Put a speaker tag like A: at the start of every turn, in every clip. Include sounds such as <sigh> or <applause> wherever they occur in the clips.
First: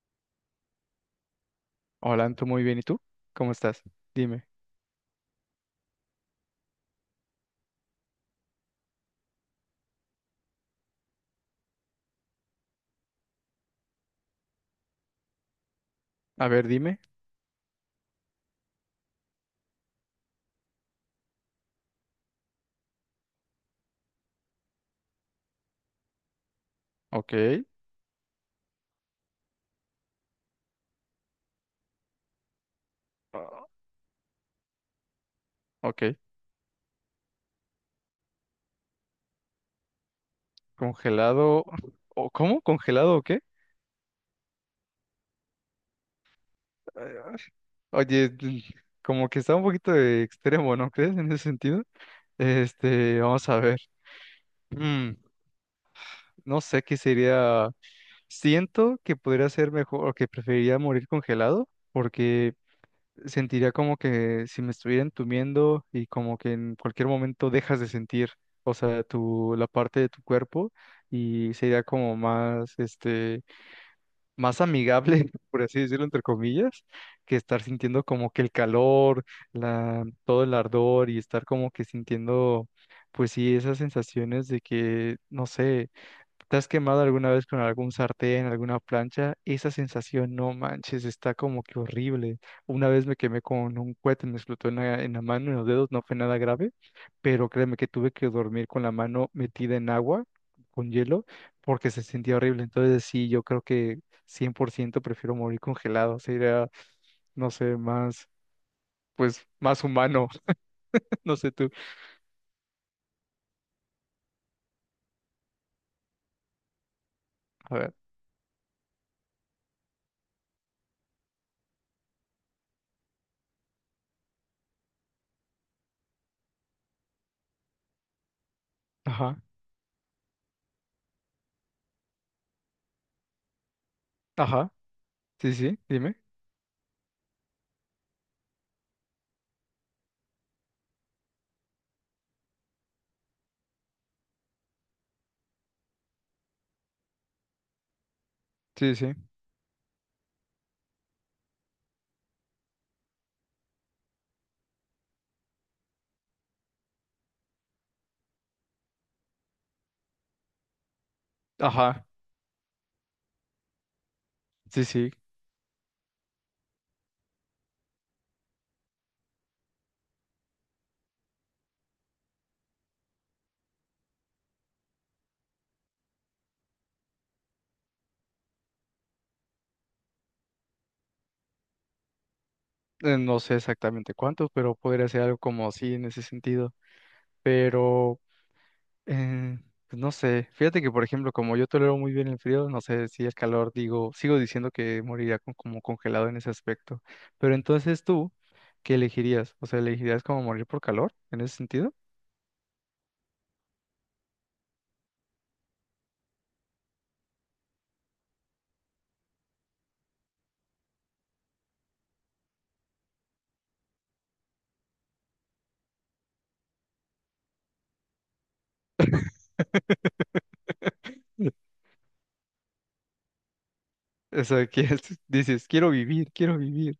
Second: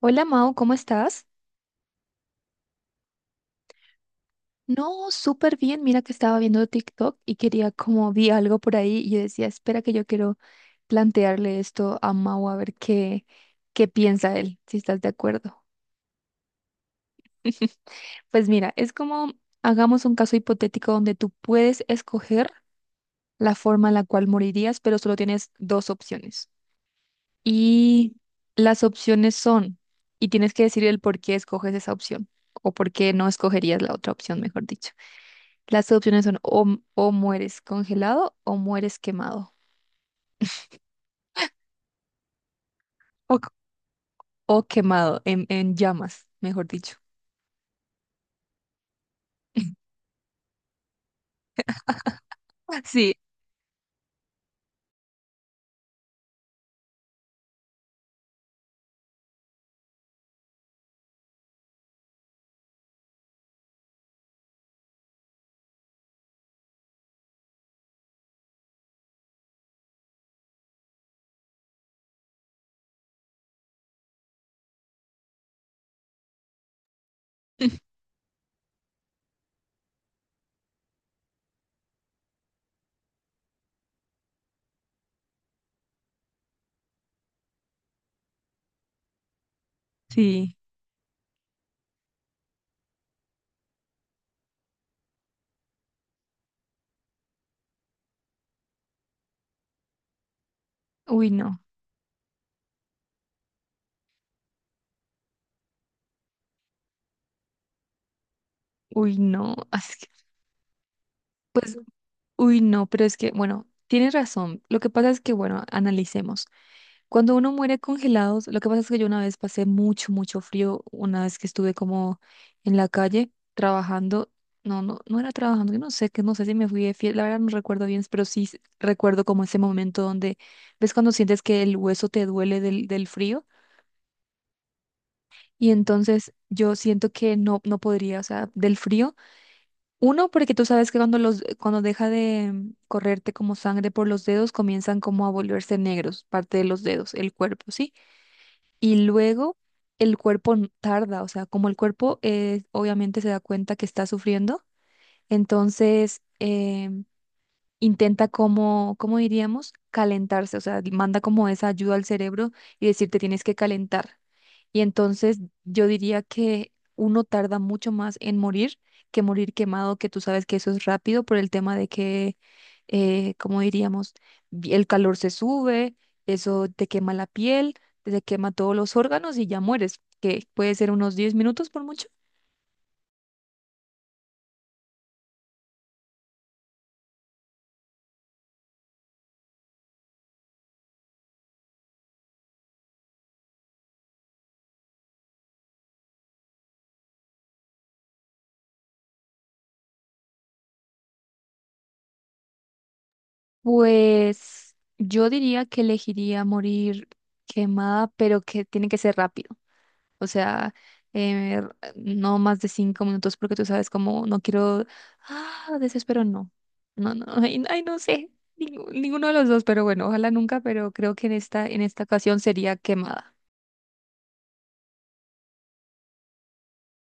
A: Hola Mau, ¿cómo estás?
B: Hola, Anto, muy bien. ¿Y tú? ¿Cómo estás? Dime.
A: No, súper bien. Mira que estaba viendo TikTok y quería como vi algo por ahí y yo decía, espera que yo quiero plantearle esto a Mau a ver qué, qué piensa él, si estás de acuerdo.
B: A ver, dime.
A: Pues mira, es como hagamos un caso hipotético donde tú puedes escoger la forma en la cual morirías, pero solo tienes dos opciones.
B: Ok.
A: Y las opciones son, y tienes que decir el por qué escoges esa opción o por qué no
B: Ah,
A: escogerías la otra opción, mejor dicho. Las
B: ok.
A: opciones son o mueres congelado o mueres quemado.
B: Congelado. ¿O cómo? ¿Congelado o
A: O,
B: qué?
A: o quemado, en llamas, mejor dicho.
B: Ah, oye, como que está un poquito de extremo, ¿no crees? En ese sentido.
A: Sí,
B: Vamos a ver. Mm, no sé qué sería. Siento que podría ser mejor o que preferiría morir congelado porque sentiría como que si me estuviera entumiendo y como que en cualquier momento dejas de sentir, o sea, la parte de tu cuerpo y sería como más, más amigable, <laughs> por así decirlo, entre comillas, que estar sintiendo como que el calor, todo el ardor y estar como que sintiendo, pues sí, esas sensaciones de que, no sé. ¿Te has quemado alguna vez con algún sartén, alguna plancha? Esa sensación, no
A: sí.
B: manches, está como que horrible. Una vez me quemé con un cohete, me explotó en la mano, en los dedos, no fue nada grave, pero créeme que tuve que dormir con la mano metida en agua, con hielo,
A: Uy, no,
B: porque se sentía horrible. Entonces sí, yo creo que 100% prefiero morir congelado, sería, no sé, más,
A: uy,
B: pues,
A: no. <laughs>
B: más
A: así que-
B: humano, <laughs> no sé tú.
A: pues, uy, no, pero es que, bueno, tienes razón. Lo que pasa es que, bueno, analicemos. Cuando uno
B: A
A: muere
B: ver,
A: congelados, lo que pasa es que yo una vez pasé mucho, mucho frío, una vez que estuve como en la calle trabajando, no, no, no era trabajando, yo no sé, que no sé si me fui de fiel, la verdad no recuerdo bien, pero sí s- recuerdo
B: ajá,
A: como ese momento donde, ves cuando sientes que el hueso te duele del frío,
B: ajá, sí,
A: y
B: sí, dime,
A: entonces yo siento que no, no podría, o sea, del frío. Uno, porque tú sabes que cuando los, cuando deja de correrte como sangre por los dedos, comienzan como a volverse negros, parte de los dedos, el cuerpo, ¿sí?
B: sí,
A: Y
B: sí,
A: luego el cuerpo n- tarda, o sea, como el cuerpo obviamente se da cuenta que está sufriendo, entonces intenta como, ¿cómo diríamos? Calentarse, o sea, manda como esa ayuda al
B: ajá,
A: cerebro y decirte tienes que calentar. Y
B: sí, sí.
A: entonces yo diría que uno tarda mucho más en morir que morir quemado, que tú sabes que eso es rápido por el tema de que, como diríamos, vi- el calor se sube, eso te quema la piel, te quema todos los órganos y ya mueres, que puede ser unos 10 minutos por mucho.
B: No sé exactamente cuántos, pero podría ser algo como así en ese sentido. Pero, eh, pues no sé, fíjate que por ejemplo, como yo tolero muy bien el frío, no sé si el calor, digo, sigo diciendo que moriría como congelado en ese aspecto. Pero entonces tú, ¿qué elegirías? O sea, ¿elegirías como morir por calor en ese sentido?
A: Pues yo diría que elegiría morir quemada, pero que tiene que ser rápido. O sea, eh, no más de 5 minutos porque tú sabes cómo no quiero, ah, desespero, no. No, no, <laughs> ay, ay, no sé, ningú- ninguno de los dos, pero bueno, ojalá
B: <laughs>
A: nunca, pero creo que en esta ocasión sería quemada.
B: O sea, que <laughs> dices, quiero vivir, quiero vivir.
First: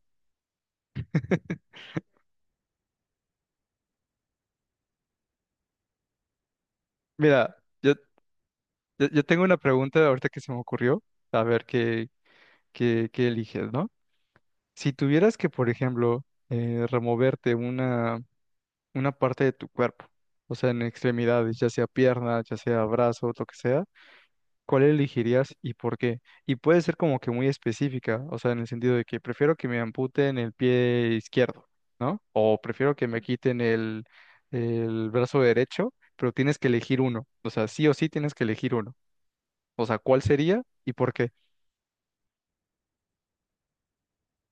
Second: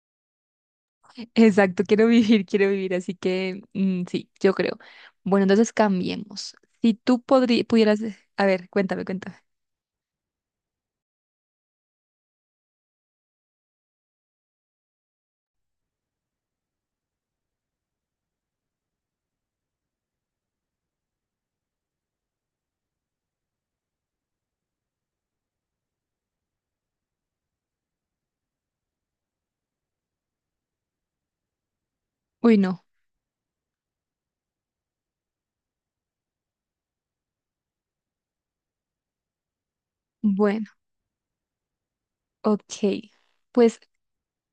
A: <laughs>
B: <laughs>
A: Exacto, quiero vivir, así que mm, sí, yo creo. Bueno, entonces cambiemos. Si tú
B: Mira,
A: podri-
B: yo,
A: pudieras, a ver, cuéntame,
B: yo
A: cuéntame.
B: tengo una pregunta ahorita que se me ocurrió, a ver qué eliges, ¿no? Si tuvieras que, por ejemplo, removerte una parte de tu cuerpo, o sea, en extremidades, ya sea pierna, ya sea brazo, lo que sea, ¿cuál elegirías y por qué? Y puede ser como que muy específica, o sea, en el sentido de que prefiero que me amputen el pie izquierdo, ¿no?
A: Uy,
B: O
A: no.
B: prefiero que me quiten el brazo derecho, pero tienes que elegir uno, o sea, sí o sí tienes que elegir uno. O sea, ¿cuál sería
A: Bueno,
B: y por qué?
A: ok. Pues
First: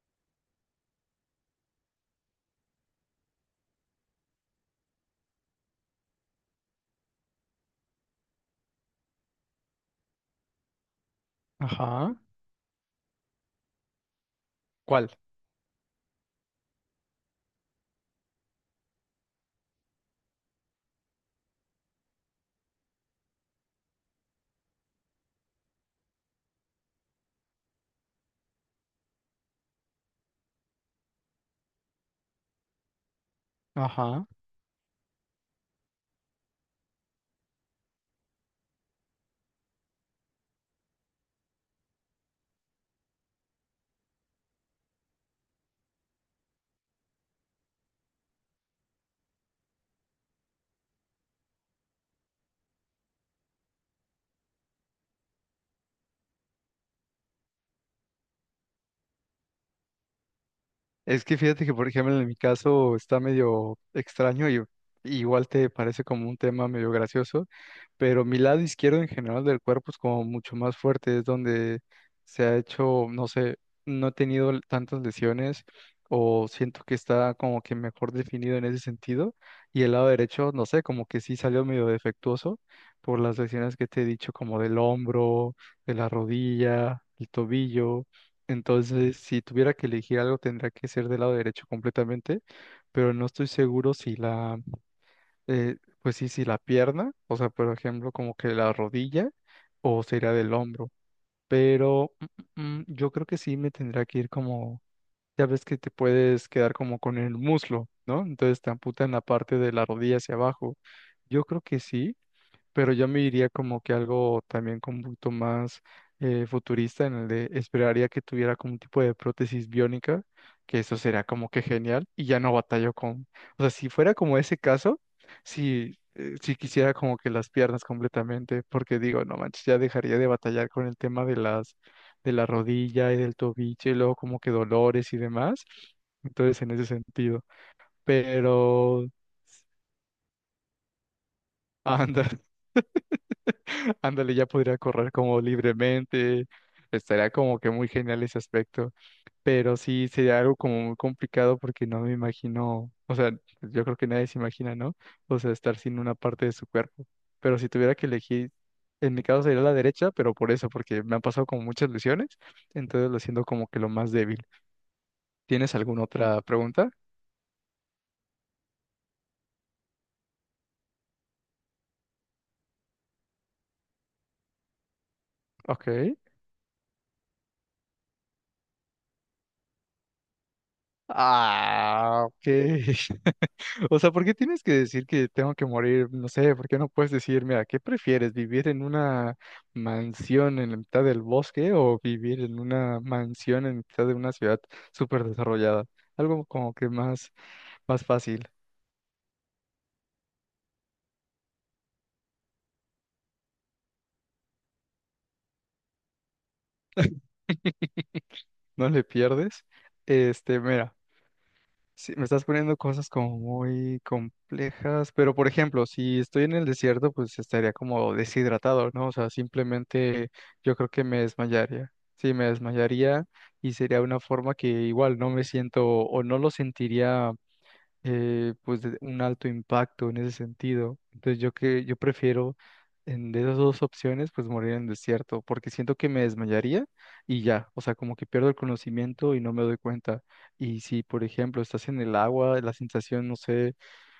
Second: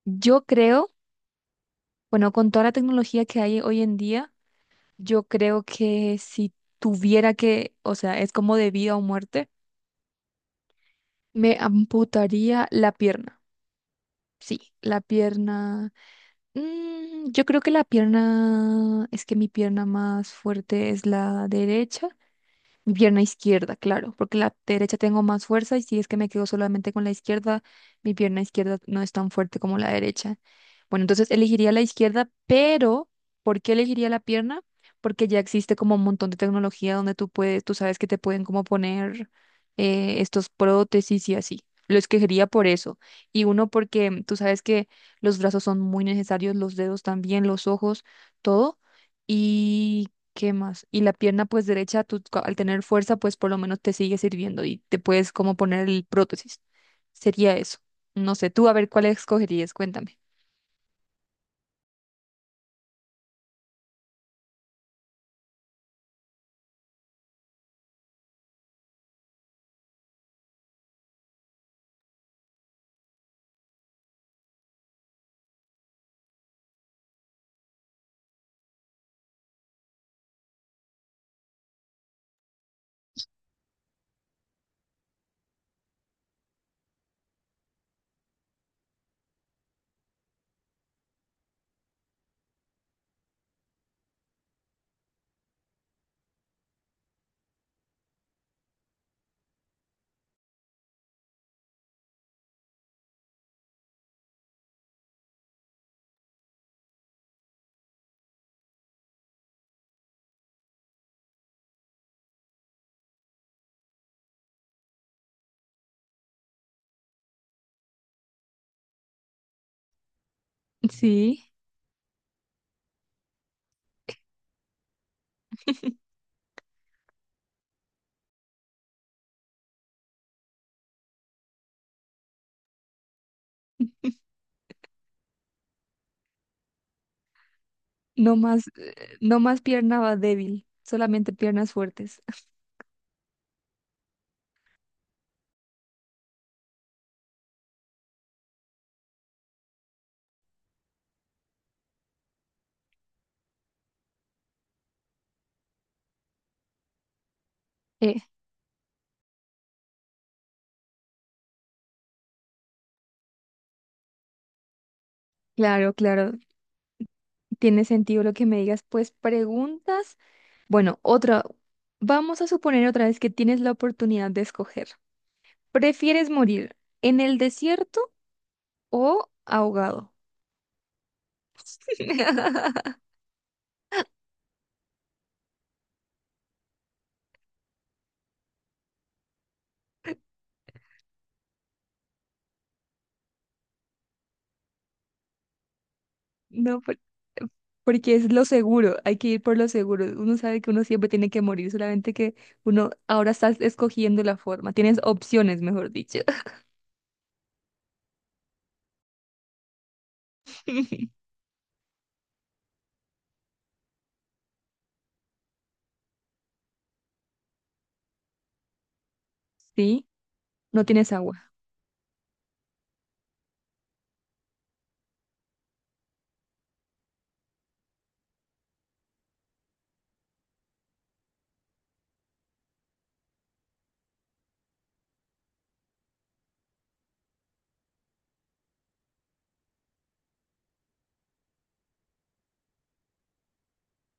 A: yo creo, bueno, con toda la tecnología que hay hoy en día, yo creo que si tuviera que, o sea, es como de vida o muerte, me
B: Ajá,
A: amputaría la pierna. Sí, la
B: ¿cuál?
A: pierna. Mm, yo creo que la pierna, es que mi pierna más fuerte es la derecha. Mi pierna izquierda, claro, porque la derecha tengo más fuerza y si es que me quedo solamente con la izquierda, mi pierna izquierda no es tan fuerte como la derecha. Bueno, entonces elegiría la izquierda, pero ¿por qué elegiría la
B: Ajá.
A: pierna? Porque ya existe como un montón de tecnología donde tú puedes, tú sabes que te pueden como poner estos prótesis y así. Lo escogería por eso. Y uno porque tú sabes que los brazos son muy necesarios, los dedos también, los ojos, todo. ¿Qué más? Y la pierna pues derecha, tú co- al tener fuerza, pues por lo menos te sigue sirviendo y te puedes como poner el prótesis. Sería eso. No sé, tú a ver cuál escogerías, cuéntame. <laughs>
B: Es que fíjate que, por ejemplo, en mi caso está medio extraño y igual te parece como un tema medio gracioso, pero mi lado izquierdo en general del cuerpo es como mucho más fuerte, es donde se ha hecho, no sé, no he tenido tantas lesiones o siento que está como que mejor definido en ese sentido y el lado derecho, no sé, como que sí salió medio defectuoso por las lesiones que te he dicho como del hombro, de la rodilla, el tobillo. Entonces, si tuviera que elegir algo, tendría que ser del lado derecho completamente, pero no estoy seguro si la, eh, pues sí, si la pierna, o sea, por ejemplo, como que la rodilla o sería del hombro, pero yo creo que sí me tendría que ir como, ya ves que te puedes quedar como con el muslo, ¿no? Entonces te amputan la parte de la rodilla hacia abajo. Yo creo que sí, pero yo me iría como que algo también como un poquito más futurista, en el de esperaría que tuviera como un tipo de prótesis biónica, que eso sería como
A: Sí,
B: que genial, y ya no batallo con, o sea, si fuera como ese caso, si, si quisiera como que las piernas completamente, porque digo, no manches, ya dejaría de batallar con el tema de las, de la rodilla y del tobillo, y luego como que dolores y demás, entonces en ese sentido,
A: no más,
B: pero...
A: no más pierna va débil, solamente piernas fuertes.
B: Anda.
A: <laughs>
B: <laughs> Ándale, ya podría correr como libremente. Estaría como que muy genial ese aspecto. Pero sí sería algo como muy complicado porque no me imagino, o sea, yo creo que nadie se imagina, ¿no? O sea, estar sin una parte de su cuerpo. Pero si tuviera que
A: Eh,
B: elegir, en mi caso sería la derecha, pero por eso, porque me han pasado como muchas lesiones, entonces lo siento como que lo más débil. ¿Tienes
A: claro,
B: alguna
A: claro,
B: otra pregunta?
A: tiene sentido lo que me digas. Pues preguntas. Bueno, otra, vamos a suponer otra vez que tienes la oportunidad de escoger.
B: Ok.
A: ¿Prefieres morir en el desierto o ahogado?
B: Ah, ok.
A: <laughs>
B: <laughs> O sea, ¿por qué tienes que decir que tengo que morir? No sé, ¿por qué no puedes decir, mira, ¿qué prefieres? ¿Vivir en una mansión en la mitad del bosque o vivir en una mansión en mitad de una ciudad súper desarrollada? Algo como
A: No,
B: que más, más
A: porque es lo
B: fácil.
A: seguro, hay que ir por lo seguro. Uno sabe que uno siempre tiene que morir, solamente que uno ahora estás escogiendo la forma. Tienes opciones, mejor dicho.
B: <laughs> No le pierdes. Este, mira.
A: <laughs>
B: Sí, me estás poniendo cosas como muy complejas, pero por ejemplo, si estoy en el desierto, pues estaría como deshidratado, ¿no? O sea,
A: Sí,
B: simplemente yo
A: no
B: creo que
A: tienes
B: me
A: agua.
B: desmayaría. Sí, me desmayaría y sería una forma que igual no me siento o no lo sentiría pues de un alto impacto en ese sentido. Entonces yo que yo prefiero en, de esas dos opciones pues morir en el desierto porque siento que me desmayaría y ya, o sea, como que pierdo el conocimiento y no me doy cuenta. Y si por ejemplo estás en el agua, la sensación, no sé,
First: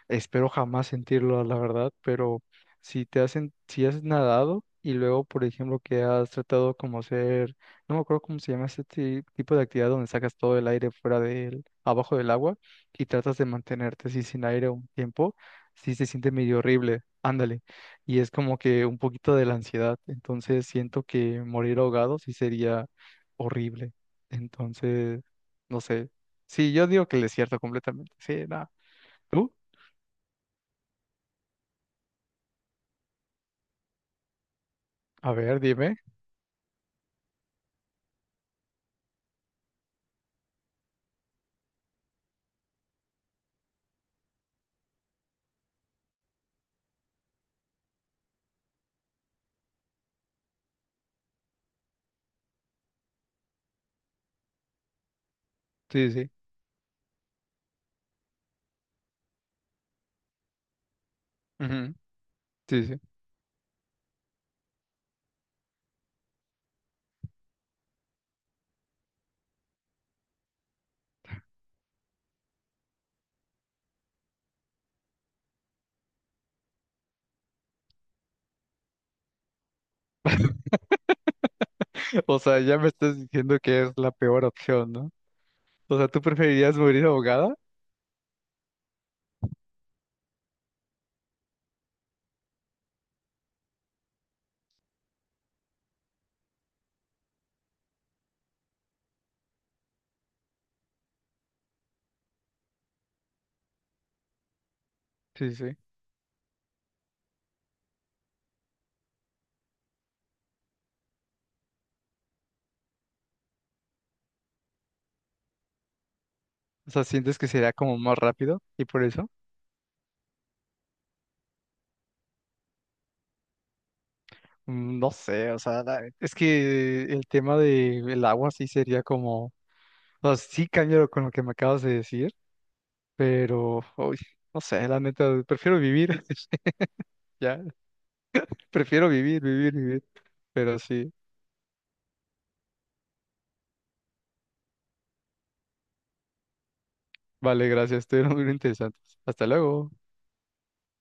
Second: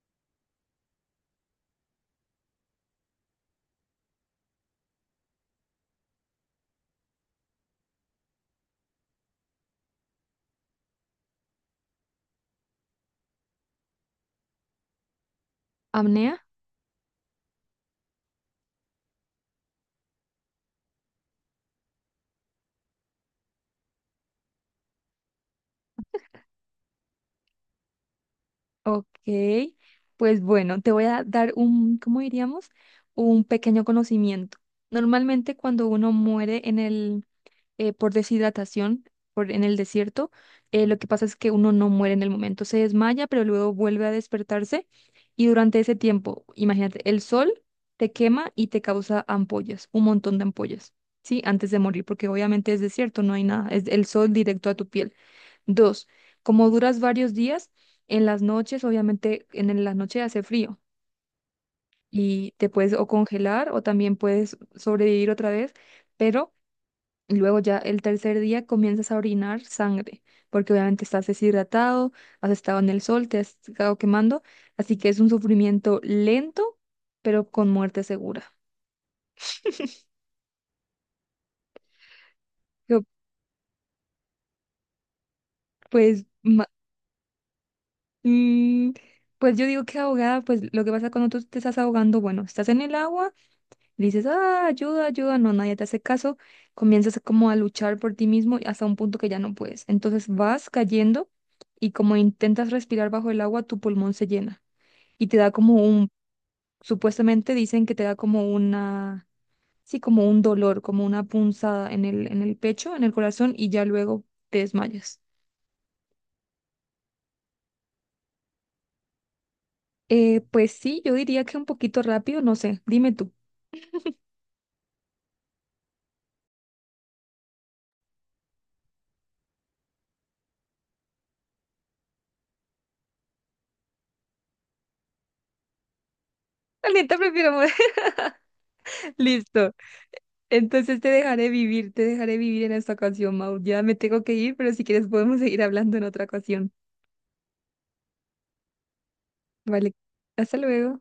B: espero jamás sentirlo, la verdad, pero si te hacen, si has nadado y luego, por ejemplo, que has tratado como hacer, no me acuerdo cómo se llama este tipo de actividad donde sacas todo el aire fuera del, abajo del agua y tratas de mantenerte así sin aire un tiempo, sí se siente
A: ¿Apnea?
B: medio horrible, ándale. Y es como que un poquito de la ansiedad, entonces siento que morir ahogado sí sería horrible. Entonces, no sé. Sí, yo digo que el desierto completamente. Sí, nada.
A: Ok. Pues bueno, te voy a dar un, ¿cómo diríamos? Un pequeño conocimiento.
B: A
A: Normalmente
B: ver,
A: cuando
B: dime.
A: uno muere en el por deshidratación por, en el desierto. Lo que pasa es que uno no muere en el momento, se desmaya, pero luego vuelve a despertarse y durante ese tiempo, imagínate, el sol te quema y te causa ampollas, un montón de ampollas, ¿sí? Antes de morir, porque obviamente es desierto, no hay nada, es el sol directo a tu piel. Dos,
B: Sí, sí.
A: como duras varios días, en las noches, obviamente en la noche hace frío.
B: Ujú,
A: Y te
B: sí,
A: puedes
B: sí.
A: o congelar o también puedes sobrevivir otra vez, pero y luego ya el tercer día comienzas a orinar sangre, porque obviamente estás deshidratado, has estado en el sol, te has estado quemando, así que es un sufrimiento lento, pero con muerte segura.
B: O sea, ya me
A: Yo,
B: estás diciendo que es la peor opción, ¿no? O sea, ¿tú
A: pues, ma-
B: preferirías morir ahogada?
A: mm, pues yo digo que ahogada, pues lo que pasa cuando tú te estás ahogando, bueno, estás en el agua, y dices, ah, ayuda, ayuda, no, nadie te hace caso, comienzas como a luchar por ti mismo hasta un punto que ya no puedes. Entonces vas cayendo y como intentas respirar bajo el agua, tu pulmón se llena. Y te da
B: Sí,
A: como
B: sí.
A: un, supuestamente dicen que te da como una, sí, como un dolor, como una punzada en el pecho, en el corazón y ya luego te desmayas.
B: O sea, ¿sientes que sería como más rápido y por eso?
A: Pues sí, yo diría que un poquito rápido, no sé, dime tú.
B: No sé, o sea, es que el tema del agua sí sería como, o sea, sí cambio con lo que me acabas de decir, pero, uy, no sé, la neta, prefiero vivir, <laughs>
A: <laughs> La neta prefiero
B: ya,
A: morir.
B: prefiero
A: <laughs>
B: vivir,
A: Listo.
B: vivir, vivir, pero
A: Entonces
B: sí,
A: te dejaré vivir en esta ocasión, Mau. Ya me tengo que ir, pero si quieres podemos seguir hablando en otra ocasión.
B: vale, gracias, estuvieron muy interesantes. Hasta luego.
A: Vale, hasta luego.